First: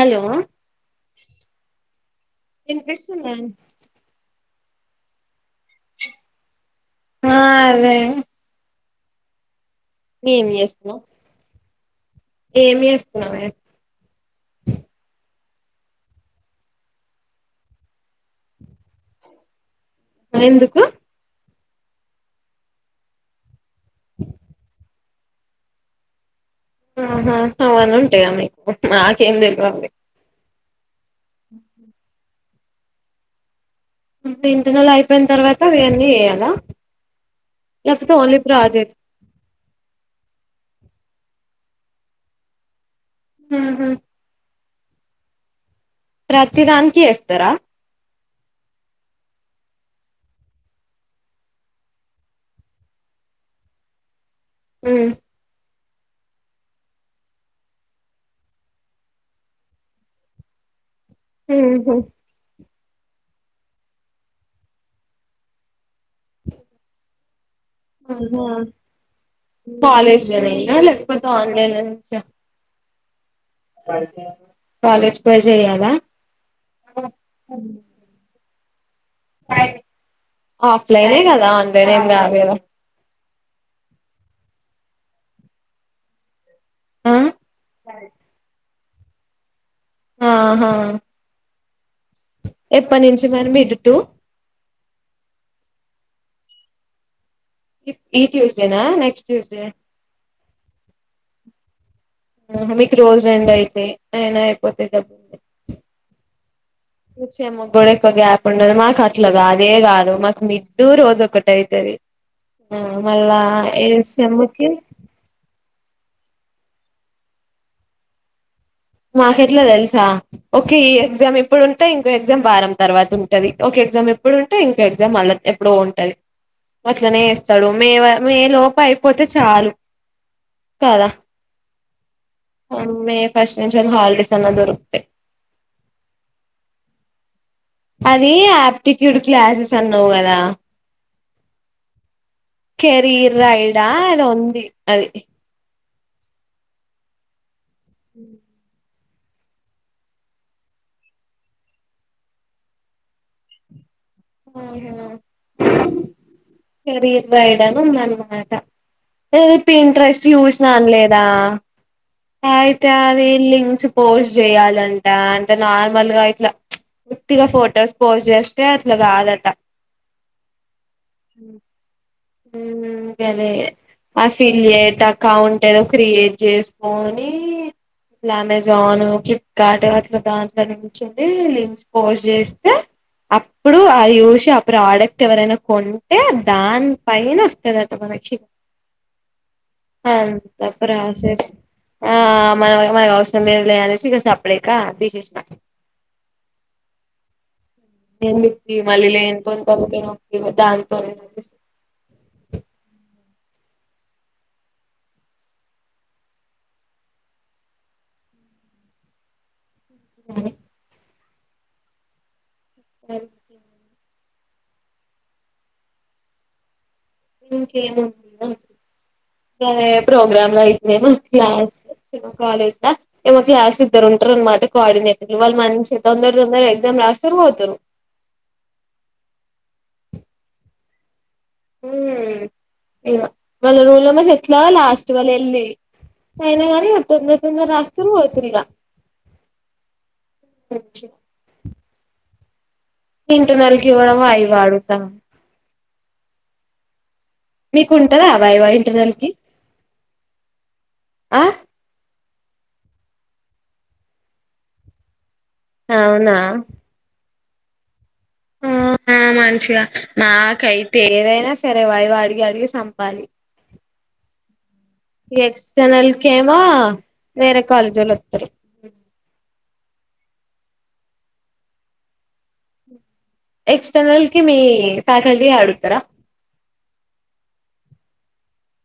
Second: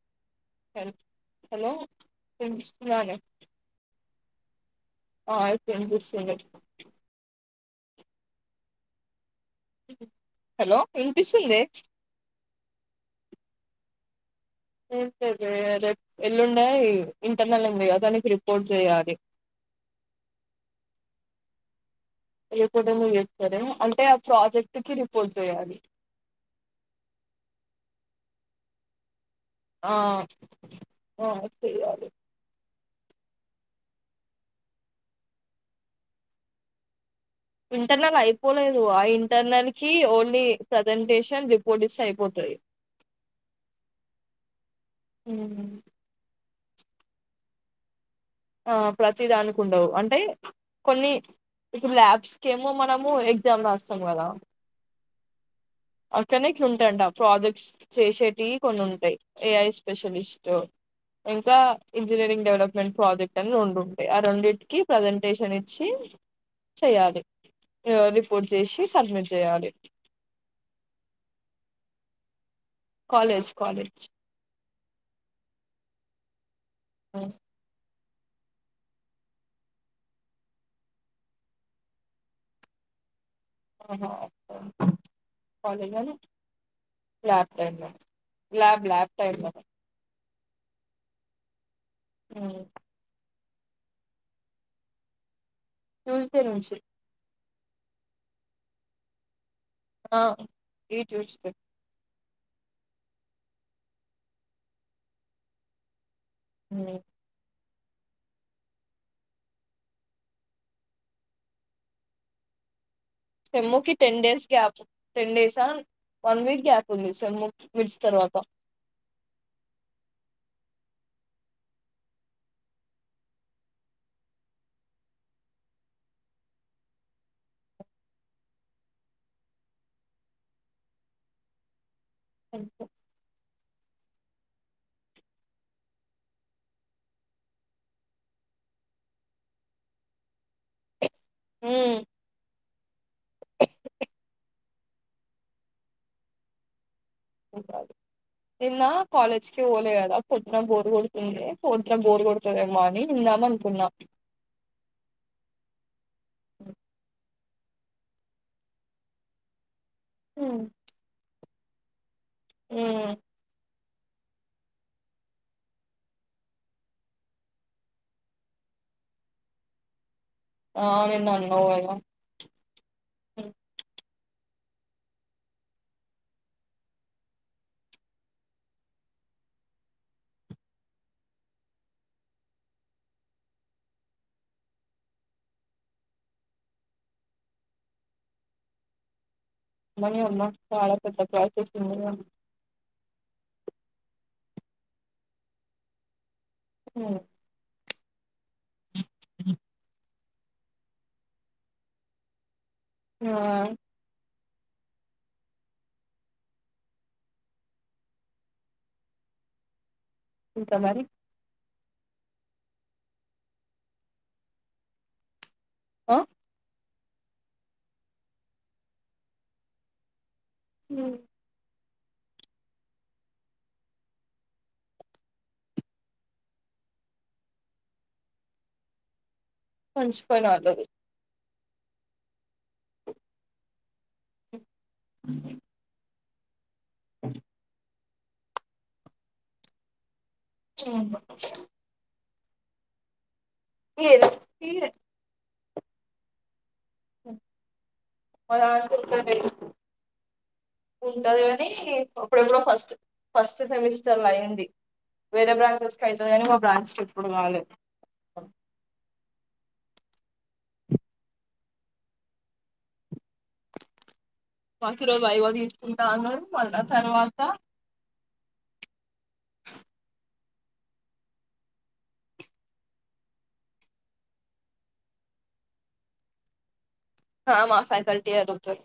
Hello hello వినిపిస్తుందాన వినిపిస్తుందా? ఆ ఇప్పుడు వినిపిస్తుంది ఆ అదే హలో వినిపిస్తుందె ఏమి చేస్తున్నావే ఏం లేదె రేపు ఎల్లుండే ఇంటర్నల్ ఉంది కదా నీకి రిపోర్ట్ చెయాలి ఎందుకు ఇ కూడాడను వస్తారు [unintelligible] అంటే ఆ ప్రాజెక్ట్ కి రి పో తయాలి ఆహ అవను ఉంటాయి మీకు నా [unintelligible] ఆ ఆ [unintelligible] అంటే ఇంటి నెల అయిపోయిన తర్వాత ఇవన్నీ వేయాల ఇంటర్నల్ అయిపోలేదు ఆ ఇంటర్నల్ కి ఓన్లీ స ప్రజెంటేషన్ రిపోర్టీస్తత అయిపోతాయి ఊహూ ఊ ప్రతి దానికి వేస్తారా ఆ ప్రతి దానికి ఉండవు అంటే కొన్ని ఇ ల్యాబ్స్ కేమో మనము ఎగ్జామ్ రాస్తాం కదా హ్మ్ అక్కనే ఇక్కడంటాడా ప్రాజెక్ట్స్ చేసేటివి కొన్ని ఉంటాయి ఏఐ స్పెషలిస్ట్ ఎంకా ఉహు ఇంజిననీరింగ్ డెవలప్ ప్రాజెక్టు రెండు ఉంటాయి ఆ రెండింటికి ప్రజెంటేషన్ ఇచ్చి చేయలీ ఉహు చేయాలి కాలజ లేకపోతే ఆన్లైన్ నుంచా కాలేజ్ కాలేజ్ కాలేజ్ పోయి చేయాలా ఆఫ్లైనే కదా ఆన్లైన్ ఏం కాదు కదా ఆహ కాలజ ల ఆ lab ten lab lab time ఆహా ఎప్పటి నుంచి మరి మీ ఇటు ట్యూస్డే నుంచి ఈ ట్యూస్డేనా నెక్స్ట్ ట్యూస్డే ఏ ఈ ట్యూస్డే ఆహా మీకు రోజు రెం అయితే అయినా అయిపోతే డబ్ నిచ్చేమం [unintelligible] గ్యాప్ ఉండదు మాకు అట్లా కాదే కాదు మాకు మిడ్డుూ రోజు ఒకటి ఐతది సెమ్ కి ten days gap ten days ఆ వన్ వీక్ గ్యాప్ ఉంది సెమ్ మిడ్స్ తర్వాత మాకు ఎట్లా తెలుసా ఒకే ఈ ఎగ్జామ్ ఎప్పుడుంటే ఇంకో ఎగ్జామ్ వారం తర్వాత ఉంటది ఒక ఎగ్జామ్ ఇప్పుడుంటే ఇంకో ఎగ్జామ్ అల ఎప్పుడో ఉంటది అట్లనే వస్తాడు మే మే లోప అయిపోతే చాలు కదా అ మే నేన్ చాల హాలిడేస్ అన్నా దొరుకుతే అది యాప్టిట్యూడ్ క్లాసెస్ అన్నావు కదా మ్ కేరీర్ రైడ్ ఆ ఏదో ఉంది అది నీకు రాదు ఎంద్ మా కాలేజ్ కి ఓలే కదా పొద్దున బోరు కొడుతుంది పొద్దున బోరు కొడుతాదేమో అని ఉందాం అనుకున్నా ఆ హ కెరీర్ రైడ్ అని ఉందనమాట పిన్ ట్రెస్ట్ మ్మ్ చూసినా అనలేదా అయితే అది లింక్స్ పోస్ట్ చేయాలంట అంటే నార్మల్గా ఇట్లా పూర్తిగా ఫొటోస్ పోస్ట్ చేస్తే ట్ల గాదట ఆ నిన్న అన్నావు కదా ఊ [inaudible] గనే ఆ ఫిలియేట్ అకౌంట్ ఏదో క్రియేట్ చేసుకోని ఇట్లా అమెజాన్ ఫ్లిప్కార్ట్ అట్లా దాంట్లో నుంచి అది లింక్స్ పోస్ట్ చేస్తే అప్ ప్పుడు అది చూసి ఆ ప్రాడక్ట్ ఎవరైనా కొంటే దాని పైన వస్తదట మనకి అమ్మని అమ్మ అంత చాలా పెద్ద ప్రాసేస్ ప్రాసెస్ ఉంది ఆ కదా. మన మనకు అవసరం లేదు లే అనేసి ఇగ స ప్పుడేకా తీశేషినా ఊ ఎందు తి మళ్ళీ లేని పోని తలకాయ్ నొ ఇగ దానితోని [inaudible] ఊ ఆ ఇంక మరి [inaudible] ఆ అదే ప్రోగ్రామ్ బైటనేమో క్లాస్ [inaudible] కాలేజ్ ద [unintelligible] ఇద్దరుంటరు అనమాట కోఆర్డినేటర్లు వాళ్ళు మంచి తొందర తొందర ఎగ్జామ్ రాస్తారు పోతరు పంచిపొయినోళ్ళగి వాళ్ళ రోల్ నెంబర్స్ ఎట్లా లా స్టు వల్ ఎల్లి తాయినావా [inaudible] తొందర తొందర రాస్ చురువు తిరిగా చెయల్ల [unintelligible] ఇవ్వడం ఏదో అవి తీరే వాడుతాం మీకుంటదా మా వైవా దాంట్లో ఇంటర్నెల్ కి ఉంటది ఉంటది ఆ కానీ అప్పుడు ఎప్పుడు ఫస్ట్ సెమిస్టర్ లో అయింది వేరే బ్రాంచెస్ అతుంది అని మా బ్రాంచ్ ఇప్పుడు వలకు హు హా మంచిగా నాకైతే ఏదైనా సరే వాై్ అడిగి అడిగి చంపాలి మాకు ఈరోజు వైవా తీసుకుంటా ఎక్స్టర్నల్ అన్నారు కేమా మళ్ళా తర్వాత వేరే కాలేజ్లో వస్తారు ఎక్స్టర్నల్ కి మీ ఫ్యాకల్టీ అడుగుతారా హా మా ఫ్యాకల్టీ అడుగుతారు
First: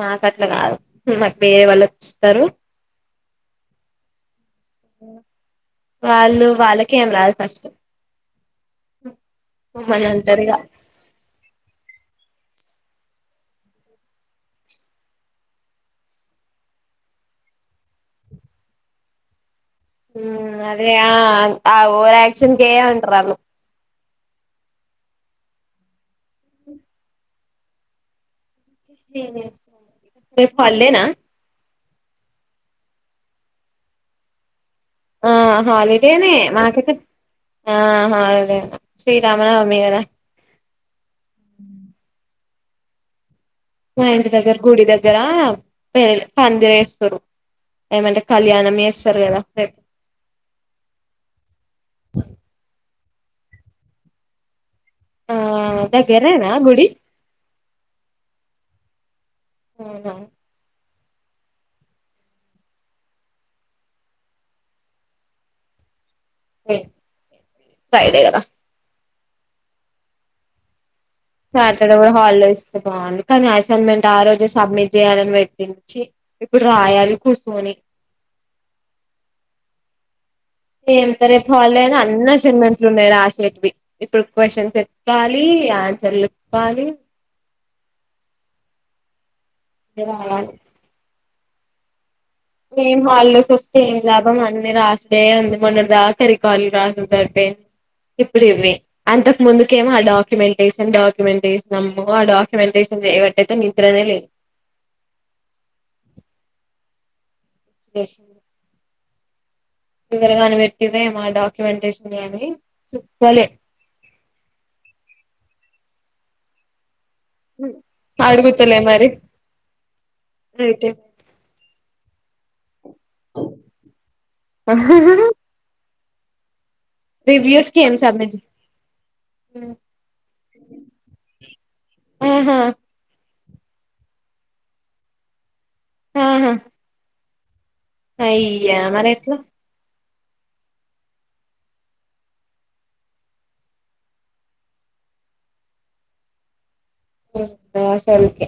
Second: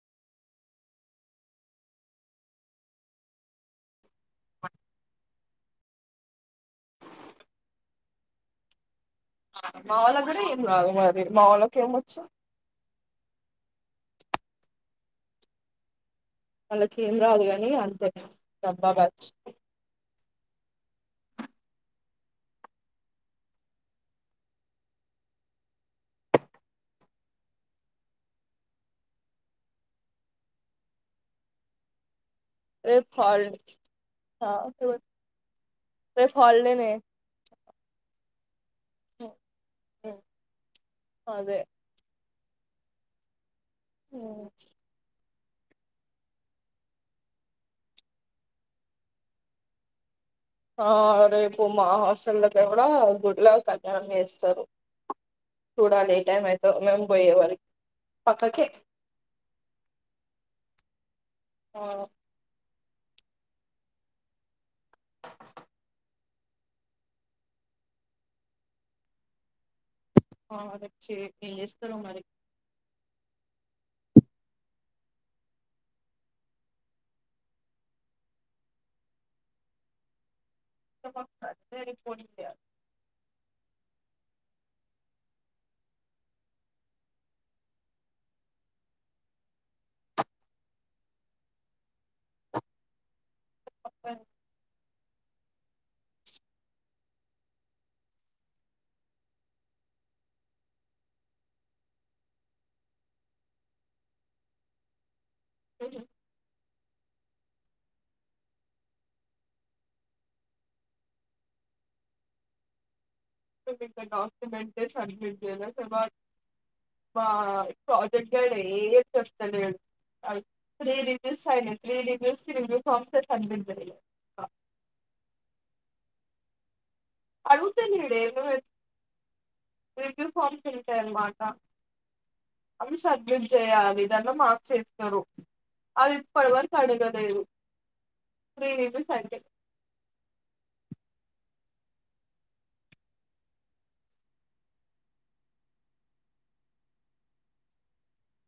నాకు అట్లా కాదు మాకు వేరే వాళ్ళుిస్తారు వాళ్ళు వాళ్ళకేం రాదు ఫస్ట్ మా మమ్మల్ని వాళ్ళ కూడా అంటారు ఇగ ఆమె రాదు మా వాళ్ళకి ఆమె వచ్చి ఏమొచ్చు వాళ్ళకిం రాదు కాని అంతే బాబాద్ బ్యాచ్ అదే ఆ ఓవరాక్షన్ వుంటారు వాలు రేపు హాలిడే నా రేపు హాలిడే ఆ రేపు హాలిడేనే హాలిడేనే మాకతే ఆ హాలిడే నే శ్రీరామనవమి కదా అదే మా ఇంటి దగ్గర గుడి దగ్గర పందిర వేస్తారు ఏమంటే కళ్యాణం చేస్తారు కదా రేపు ఆ రేపు మా హాస్టల్ లోకి కూడా గుడిలో కళణం చేేస్తారు ఆ ోడ లే టైమ్ దగ్గరేనా అయితే గుడి మేము పోయవరకు పక్కకి అవును ఆ రేపు ఫ్రైడే కదా ఆ అదే శాటర్డే కూడా కూడా హాలిడే ఇస్తారు మరి కానీ అసైన్మెంట్ ఆ రోజే సబ్మిట్ చేయాలి చేయాలని పెట్టించి ఇప్పుడు రాయాలి కూర్చొని ంత రేపు హాలిడే అయిన అని రిపోర్ట్ చేయాలి అసైన్మెంట్ ఉనాయి రాయాలి ఇప్పుడు క్యూషన్స్ ఎతుకోవాలి ఆన్సర్లు ఎత్తుకోవాలి [inaudible] ఆమె హాలిడేస్ ఇస్తే ఆమె లాభం అని రాయాలి లేదు అండి. మొన్నటి దాకా రికార్డులు రాసూడు సరిపోయింది. ఇప్పుడు ఇవి అంతకు ముందు ఏమో ఆ డాక్యుమెంటేషన్ డాక్యుమెంట్ చేసినాము అమ్మో డాక్యుమెంటేషన్ చేయబట్టయితే నిద్రనే లేదు. ఉహు పిచ్చి లేసింది ఎవరు గాని పెట్టిండ్రేమో ఆ డాక్యుమెంటేషన్ గాని చెప్పలే మేము ఇంకా డాక్యుమెంటేషన్ సబ్మిట్ చేయలే అసలు మాక్ మా ప్రాజెక్ట్ గైడ్ అడుగుతలే ఏం మరి చెప్తలేడు. అయితే త్రీ రివ్యూస్ అయినాయి త్రీ రివ్యూస్ [inaudible] సాఫ్ట్వేర్ సబ్మిట్ చేయాలే రివ్యూస్ అడుగుత కి ఏం లేడే సబ్మిట్ రివ్యూ ఫార్మ్ ఫిల్ చేయాలన్న మాట ఆహా అవసరం రేపు చేయాలి దాంట్లో మార్క్స్ వేస్తారు. అది ఇప్పటి ఆహా వరకు అడగలేదు త్రీ అయ్యా మరి రివ్యూస్ ఎట్ల అంటే ఏందో అసలుకే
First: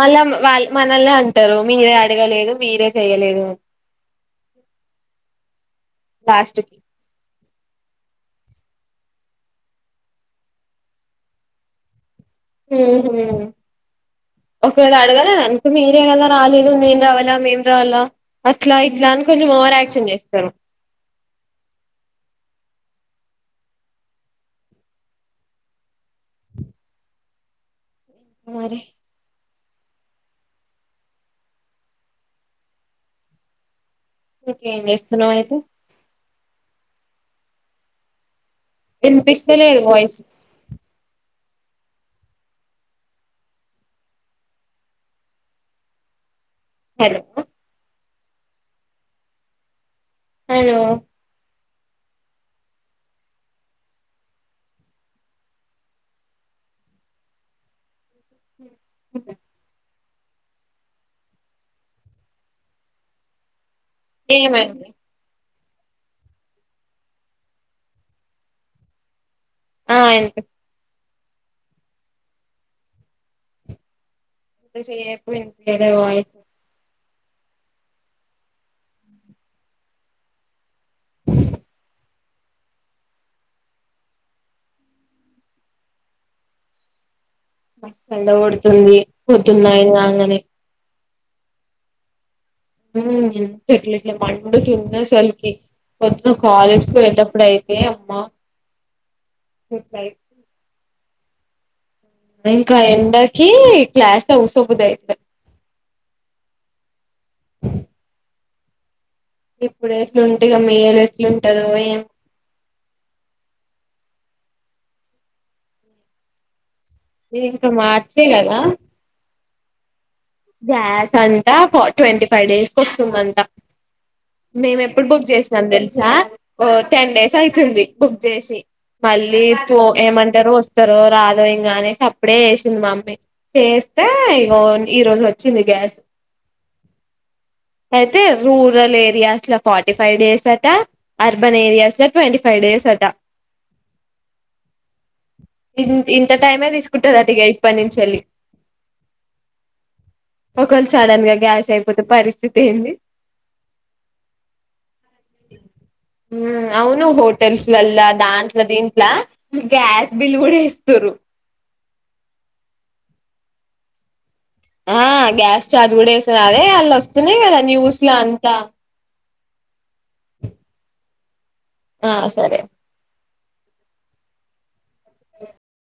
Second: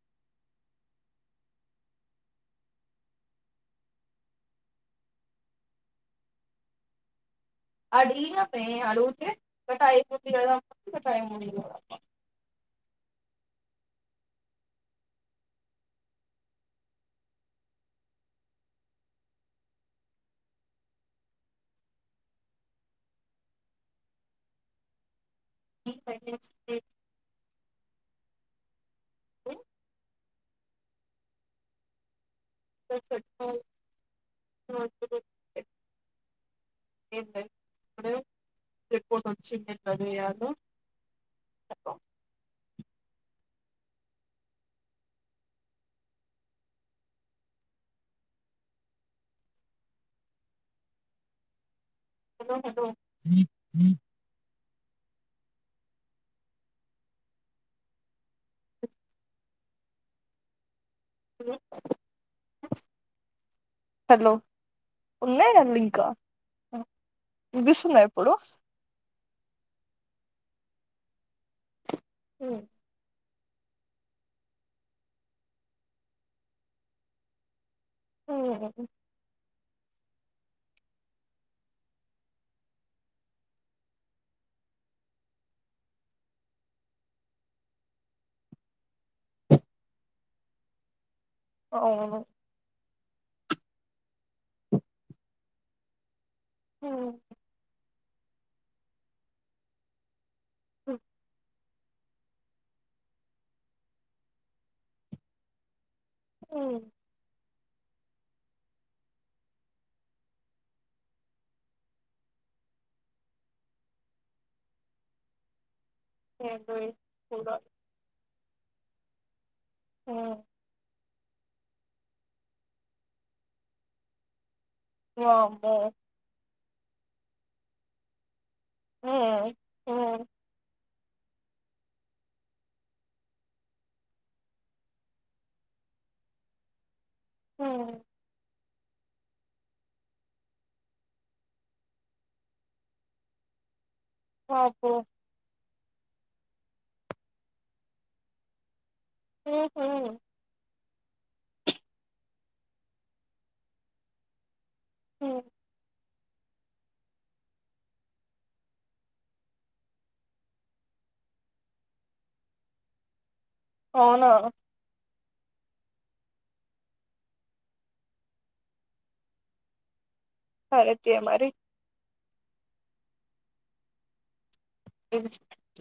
మళ్ళా వాళ్ళు మనల్నే అంటారు. మీరే అడగలేదు మీరే చెయలేదు అ లాస్ట్ కి అడిగినామమే అడుగుతే ఇంకా టైం ఉంది కదా ఇంకా టైమ్ ఉంది కదా అబ్బా ఉహు ఒకవేళ అడగ లేదు అనుకో మీరే కదా రాలేదు మేం రావాలా మేం రావాలా అట్లా ఇట్లా అని కొంచెం ఓవర్ యాక్షన్ చేస్తారు. [unintelligible] మరి [unintelligible] ఇంకేం చేస్తున్నావ్ అయితే ఏమి లేదు ఇప్పుడు ఇప్పుడు నుంచి వినిపిస్తలేదు నేను రెడీ వాయిస్ చేయ్యాలో hello hello hello hello hello హుస్ థాట్ హలో హలో ఏమైంది ఉన్నాయి రా లింకా ఆ వినిపిస్తుందా ఇప్పుడు ఆ వినిపిస్ ఉమ్ ఇంత సేపు వినిపియ్యలేదు వాయిస్ హ్ హ్ మస్తు ఎండ కొడుతుంది పొద్దునే నైన్ కంగానే అవును ఉ ఎంత ఎట్ల ఎట్ల మండుతుంది అసల్ కి నువ్వు కాలేజ్ కు వెళ్ళటప్పుడయితే గుడ్ నైట్ ఇంకా ఎండాకి క్లాస్ లో కూసోబుద్ది [inaudible] మ్మ్ ఇప్పుడు ఎట్లుంటుగా మీలు ఎట్లుంటదో ఏం [unintelligible] ఇంకా మార్చ్ తినదా తంట కొ ట్వంటీ ఫైవ్ డేస్ కోస్తుందంట మేము ఎప్పుడు బుక్ చేసినాం వామ్మో తెలుసా ఓ టెన్ డేస్ అయితుంది బుక్ చేసి మళ్ళీ పో ఏమంటారు వ త్తరో రాదో ఇంకా అనేసి అప్పుడే చేసింది మమ్మీ చేస్తే ఇగో ఈ రోజు వొ వచ్చింది గ్యాస్ అయితే రూరల్ ఏరియాస్ లో ఫార్టీ ఫైవ్ డేస్ అట అర్బన్ ఏరియాస్ లో ట్వంటీ ఫైవ్ డేస్ అట పాపం ఇంత్ ఇంత టైమే తీసుకుంటది అటుగా ఇప్పటి నుంచెళ్ళి ఊహూ క్వల్ నడన్ గా గ్యాస్ ఐపోతే పరిస్తి స్ధితి ఏంది ఊ అవును హోటల్స్ లల్ల దాంట్లో దీంట్లో గ్యాస్ బిల్ కూడా ఏస్తరు అవునా ఆ గ్యాస్ ఛార్జ్ కూడా ఏస్తునారు అదే వాళ్ళు వస్తున్నాయి కదా న్యూస్ లో అంతా తారత్య మరి ఆ సరే [inaudible]